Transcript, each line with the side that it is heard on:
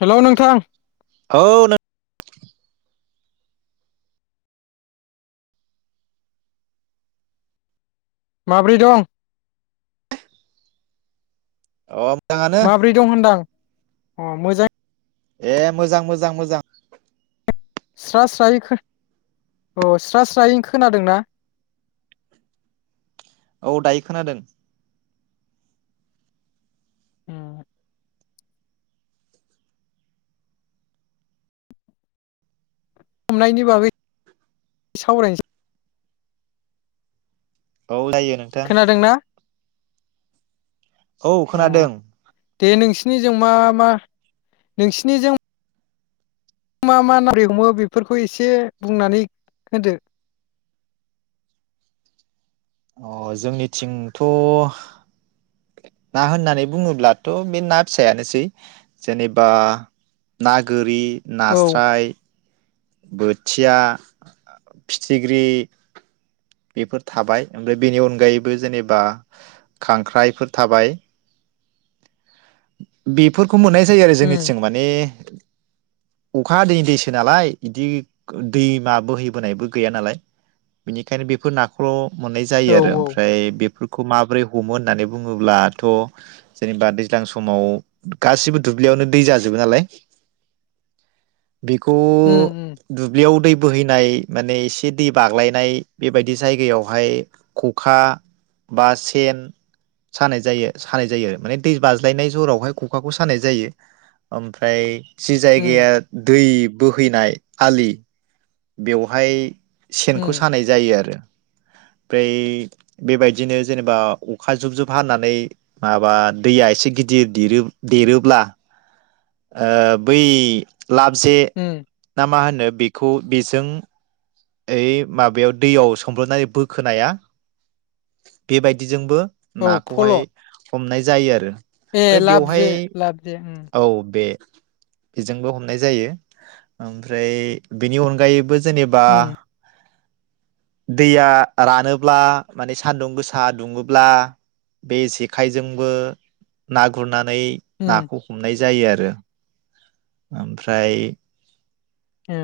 left: हेल' नोंथां।
right: औ नों
left: माब्रै दं?
right: अह।
left: माब्रै दं होनदां? अह मोजां
right: ए मोजां मोजां मोजां।
left: स्रा स्रायै खो अह स्रा स्रायै खोनादोंना?
right: औ दायो खोनादों।
left: उम। हमनायनि बागै सावरायनोसै
right: औ जायो नोंथां।
left: खोनादोंना
right: औ
left: अ
right: खोनादों।
left: दे नोंसिनिजों मा मा नोंसिनिजों। मा मा नारै हमो बेफोरखौ एसे बुंनानै होदो।
right: अ जोंनिथिंथ' ना होननानै बुङोब्लाथ' बे ना फिसायानोसै जेनेबा ना गोरि।
left: औ
right: नास्राय। बोथिया फिथिख्रि बेफोर थाबाय ओमफ्राय बेनि अनगायैबो जेनेबा खांख्राइफोर थाबाय। बेफोर खौ मोननाय जायो आरो
left: उम
right: जोंनिथिं माने अखा हादैैनि दैसो नालाय बिदि दैमा बोहैबोनायबो गैया नालाय बिनिखायनो बेफोर नाखौल' मोननाय जायो
left: औ
right: आरो
left: औ
right: ओमफ्राय बे। [unintelligible] [unintelligible] खौ माबोरै हमो होननानै बुङोब्लाथ'। जेनेबा दैज्लां समाव गासिबो दुब्लियावनो दै जाजोबो नालाय। बेखौ
left: उम उम
right: दुब्लियाव दै बोहैनाय। माने एसे दै बाग्लायनाय बेबायदि जायगायावहाय खखा बा सेन सानाय जायो सानाय जायो। माने दै बाज्लायनाय जरावहाय खखाखौ सानाय जायो ओमफ्राय। जि
left: उम
right: जायगाया दै बो फैनाय आलि बेवहाय सेनखौ
left: उम
right: सानाय जायो आरो। ओमफ्राय बेबायदिनो जेनेबा अखा जुब जुब हानानै माबा दैया एसे गिदिर देरो देरोब्ला ओ बै लाबजे
left: उम
right: ना मा होनो बे खौ बेजों ओइ माबायाव दैयाव सोमब्रबनानै बोखोनाया बेबायदिजोंबो
left: औ
right: नाखौ
left: फल'
right: हाय हमनाय जायो आरो।
left: ए
right: ओमफ्राय
left: लाब
right: बेवहाय
left: जे लाबजे उम।
right: औ बे बेजोंबो हमनाय जायो ओमफ्राय बेनि अनगायैबो जेनेबा
left: उम
right: दैया रानोब्ला माने सान्दुं गोसा दुंङोब्ला बे जेखाइजोंबो ना गुरनानै। नै
left: उम
right: नाखौ हमनाय। जायो आरो ओमफ्राय
left: ओ।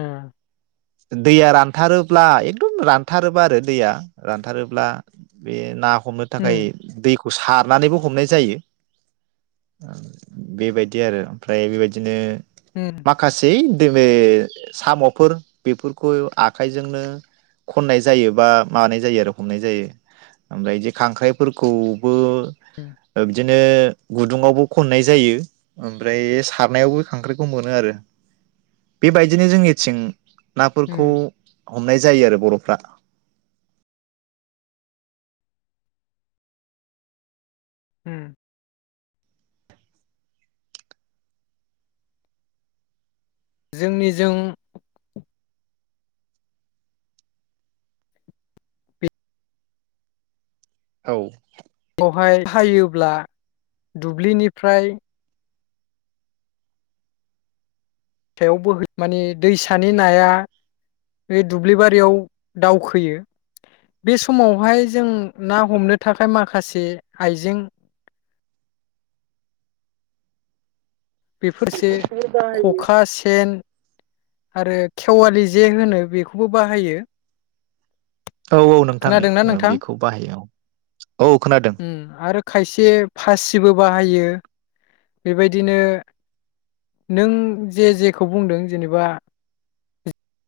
right: दैया रानथारोब्ला एकदम रानथारोबा आरो दैया रानथारोब्ला बे नाखौ हमनो थाखाय
left: उम
right: दै खौ सारनानैबो हमनाय जायो बेबायदि आरो ओमफ्राय बेबायदिनो
left: उम
right: माखासे [unintelligible] सामफोर बेफोरखौ आखाइजोंनो खननाय जायो बा मानाय जायो आरो हमनाय जायो ओमफ्राय जे खांख्राइफोरखौबो
left: उम
right: ओ बिदिनो बिदिनो गुदुंङावबो खननाय जायो ओमफ्राय सारनायावबो खांख्राइखौ मोनो आरो बेबायदिनो जोंनिथिं नाफोरखौ
left: उम
right: हमनाय जायो आरो बरफ्रा
left: उम जोंनि जों
right: औ
left: वहाय हायोब्ला दुब्लिनिफ्राय सायाव बोहैयो माने दैसानि नाया बे दुब्लिबारियाव दावखोयो बे समावहाय जों ना हमनो थाखाय माखासे आइजें बेफोरसे खखा सेन आरो खेवालि जे होनो बेखौबो बाहायो।
right: औ नोंथां
left: खोनादोंना नोंथां
right: बेखौ बाहायो औ औ खोनादों
left: उम आरो खायसे फासिबो बाहायो। बेबायदिनो नों जे जेखौ बुंदों जेनेबा [inaudible]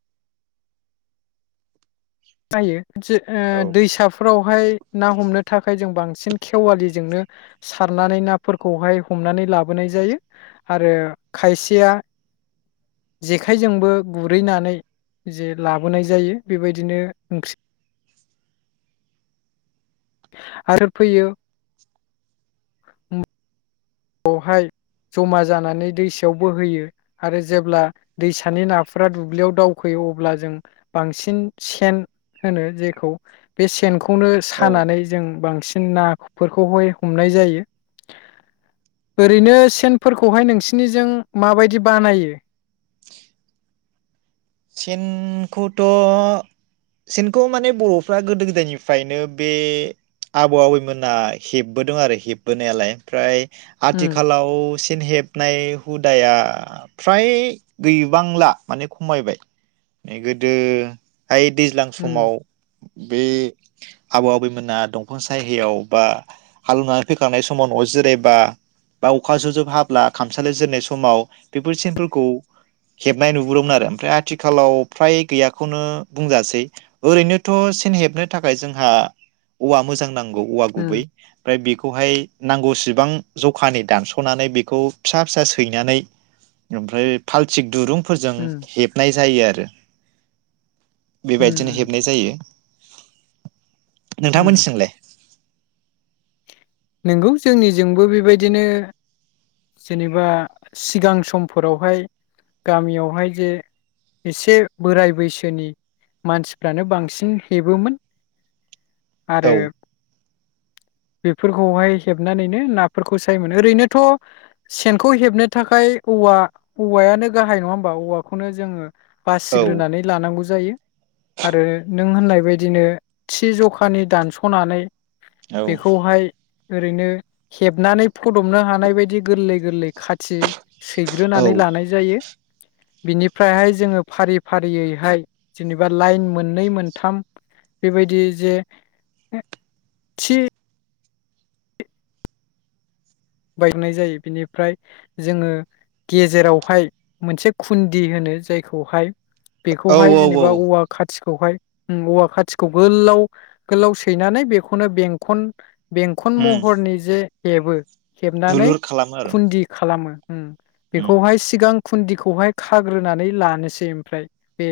left: जायो जे ओ
right: औ
left: दैसाफोरावहाय ना हमनो थाखाय जों बां सिन खेवालिजोंनो सारनानै नाफोरखौहाय हमनानै लाबोनाय जायो आरो खायसेया जेखाइजोंबो गुरहैनानै जे लाबोनाय जायो बेबायदिनो ओंख्रि आरो फैयो उम खौहाय जमा जानानै दैसायाव बोहोयो आरो जेब्ला दैसानि नाफोरा दुब्लियाव दावखोयो अब्ला जों बांसिन सेन होनो जेखौ बे सेन खौनो सानानै जों बांसिन नाफोरखौहाय हमनाय जायो। ओरैनो सेनफोरखौहाय नोंसिनिजों माबायदि बानायो
right: सेनखौथ' सेनखौ माने बर'फ्रा गोदो गोदायनिफ्रायनो बे आबौ आबैमोना हेबबोदों आरो हेबबोनायालाय ओमफ्राय
left: उम
right: आथिखालाव से न हेबनाय हुदाया फ्राय गैबांला माने खमायबाय। ए गोदो हाय दैज्लां
left: उम
right: समाव बे आबौ आबैमोना दंफां सायहायाव बा हालौएवनानै फैखांनाय समाव न'आव जिरायबा बा अखा जुब जुब हाब्ला खामसालियाव जिरयनाय समाव बेफोर सेनफोरखौ हेबनाय नुबोदोंमोन आरो ओमफ्राय आ थिखालाव फ्राय गैयाखौनो बुंजासै ओरैनोथ सेन हेबनो थाखाय जोंहा औवा मोजां नां गौ औवा गुबै
left: उम
right: ओमफ्राय बेखौहाय नांगौसेबां जखानि दानस'नानै बेखौ फिसा फिसा सैनानै ओमफ्राय फाल्थिक दुरुं फोरजों
left: उम
right: हेब नाय जायो आरो
left: उम
right: बेबायदिनो हेबनाय जायो
left: उम
right: नोंथांमोननिथिंलाय
left: नंगौ जोंनिजोंबो बेबायदिनो जेनेबा सिगां समफोरावहाय गामियावहाय जे एसे बोराय बैसोनि मानसिफ्रानो बांसिन हेबोमोन
right: औ
left: आरो फोरखौहाय हेबनानैनो नाफोरखौ सायोमोनो ओरैनोथ सेनखौ हेबनो थाखाय औवा औवायानो गाहाय नङा होमबा औवाखौनो जोङो
right: औ
left: बासिग्रोनानै लानांगौ ज जायो आरो नों होननाय बदिनो थि जखानि दानसनानै बेखौहाय ओरैनो हेबनानै फदमनो हानाय बायदि गोरलै गोरलै खाथि
right: औ
left: सैग्रोनानै लानाय जायो बिनिफ्रायहाय जोङो फारि फारियैहाय जेनेबा लाइन मोननै मोनथाम बेबायदि जे थि बायनाय जायो बिनिफ्राय जोङो गेजेरावहाय मोनसे खुन्दि होनो जायखौहाय
right: औ
left: बेखौहाय
right: औ
left: जेनेबा औवा खाथि खौहाय ओम औवा खाथिखौ गोलाव गोलाव सैनानै बेखौनो बेंखन बेंखन
right: उम
left: महरनि जे हेबो हेबनानै
right: दुलुर खालामो आरो
left: खुन्दि खालामो उम
right: उम
left: बेखौहाय सिगां खुन्दिखौहाय खाग्रोनानै लानोसै ओमफ्राय बे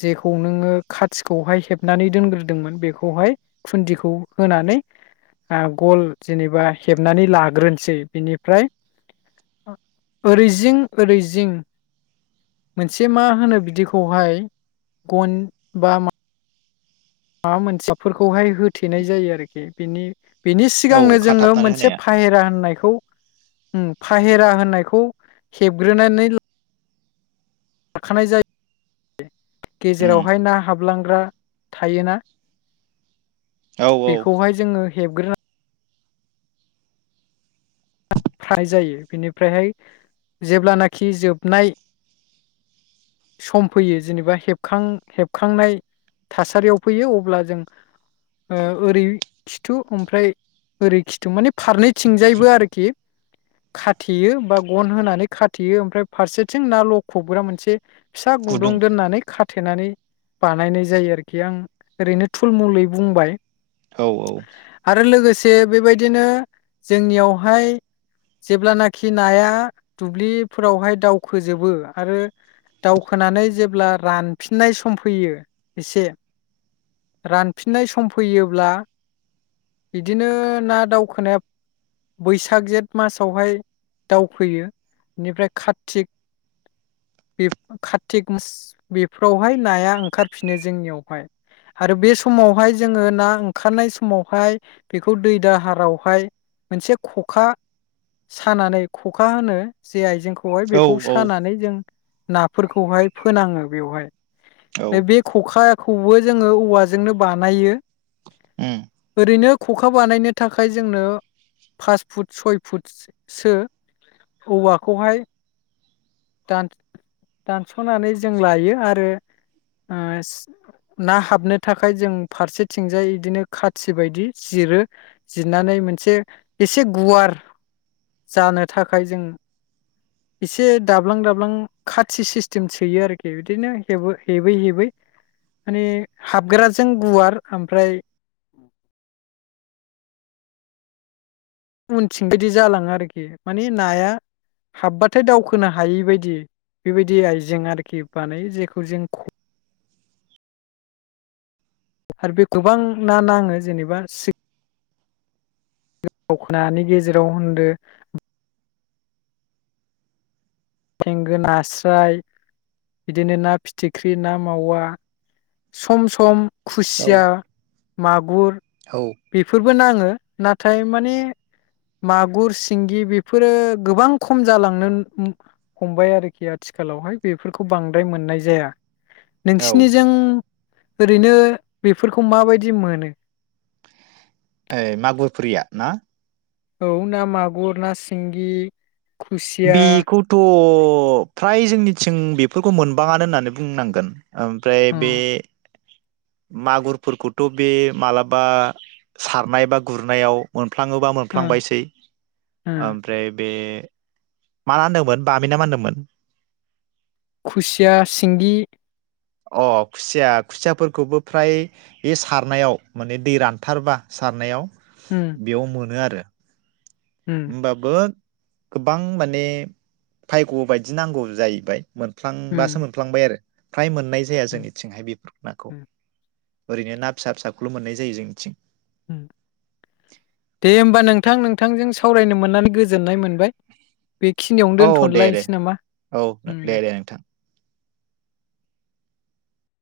left: जेखौ नोङो खाथिखौहाय हेबनानै दोनग्रोदोंमोन बेखौहाय खुन्दिखौ होनानै गल जेनेबा हेबनानै ला ग्रोनसै बिनिफ्राय ओरैजिं ओरैजिं मोनसे मा होनो बिदिखौहाय गन बा मा माबा मोनसेफोरखौहाय होथेनाय जायो आरोखि बेनि बिनि
right: औ
left: सिगांनो जोङो
right: खाथाबनानै
left: मोनसे
right: होनाया
left: फाहेरा होननाय खौ उम फाहेरा होननायखौ हेबग्रोनानै ला खाखानाय जायो
right: उम
left: गेजेरावहाय ना हाब लांग्रा थायोना
right: औ औ
left: बेखौहाय जोङो हेबग्रोना फ्राय जायो बिनिफ्रायहाय जेब्लानाखि जोबनाय सम फैयो जेनेबा हेबखां हेबखांनाय थासारियाव फैयो अब्ला जों ओरै खिथु ओमफ्राय ओरै खिथु माने फारनैथिंजायबो आरोखि खाथेयो बा गन होनानै खाथेयो ओमफ्राय फारसेथिं ना लखबग्रा मोनसे फिसा गुदुं दोननानै खा थेनानै बानायनाय जायो आरोखि आं ओरैनो थुलमुलै बुंबाय
right: औ औ
left: से बेबायदिनो जोंनियावहाय जेब्लानाखि नाया दुब्लिफोरावहाय दावखोजोबो आरो दावखोनानै जेब्ला रानफिननाय सम फैयो एसे रानफिननाय सम फैयोब्ला बिदिनो ना दावखोनाया बैसाग जेथ मासावहाय दावफैयो बेनिफ्राय कातिक कातिक मास बेफोरावहाय नाया ओंखारफिनो जोंनियावहाय आरो बे समावहाय जोङो ना ओंखारनाय समावहाय बेखौ दै दाहारावहाय मोनसे खखा सानानै खखा होनो जे आइजेंखौ खौहाय
right: औ
left: बेखौ
right: औ
left: सानानै जों नाफोरखौहाय फोनाङो बेवहाय
right: औ
left: बे बे खखा खौबो जोङो औवाजोंनो बानायो।
right: उम
left: ओरैनो ख'खा बानायनो थाखाय जोंनो फास फुट सय फुटसो औवाखौहाय दान दानस'नानै जों लायो आरो ओ ना हाबनो थाखाय जों फारसेथिंजाय बिदिनो खाथि बायदि जिरो जिरनानै मोनसे एसे गुवार जानो थाखाय जों एसे दाब्लां दाब्लां खाथि सिस्टेम सोयो आरोखि बिदिनोबो हेबै हेबै माने हाबग्राजों गुवार ओमफ्राय उनथिं बिदि जालाङो आरोखि मानि नाया हाब्बाथाय दावखोनो हायि बायदि बेबायदि आइजें आरोखि बानाय जेखौ जों आरो बे गोबां ना नाङो जेनेबा दावखोनानि गेजेराव होनदो थेंगोन नास्राय बिदिनो ना फिथिख्रि ना मावा सम सम
right: औ
left: खुसिया मागुर
right: औ
left: बेफोरबो नाङो नाथाय माने मागुर सिंगि बेफोरो गोबां खम जालांनो हमबाय आरोखि आथिखालावहाय बेफोरखौ बांद्राय मोननाय जाया।
right: औ
left: नोंसिनिजों ओरैनो बेफोरखौ माबायदि मोनो?
right: ओ मागुरफुरिया ना?
left: औ ना मागुर ना सिंगि खुसिया
right: बिखौ थ' थ फ्राय जोंनिथिं बेफोरखौ मोनबाङानो होननानै बुंनांगोन। ओमफ्राय
left: उम
right: बे मागुरफोरखौथ' बे मालाबा सारनाय बा गुरनायाव मोन मोनफ्लाङोबा
left: उम
right: मोनफ्लांबायसै
left: उम
right: ओमफ्राय बे मा होनदोंमोन बामि ना मा होनदोंमोन?
left: खुसिया सिंगि
right: ओ खुसिया खुसियाफोरखौबो फ्राय बे सारनायाव माने दै रानथारबा सारनायाव
left: उम
right: बेयाव मोनो आरो।
left: उम
right: होमबाबो गोबां माने भायग' बायदि नांगौ जाहैबाय। मोनफ्लांबासो
left: उम
right: मोनफ्लांबाय आरो। फ्राय मोन मोननाय जाया
left: उम
right: जोंनिथिंहाय बेफोर नाखौ
left: उम
right: ओरैनो ना फिसा फिसाखौल' मोननाय जायो जोंनिथिं।
left: उम दे होमबा नोंथां नोंथांजों सावरायनो मोननानै गोजोननाय मोनबाय। बेखिनियावनो
right: औ
left: दोनथ'न
right: दे दे
left: लायसि नामा ओम दे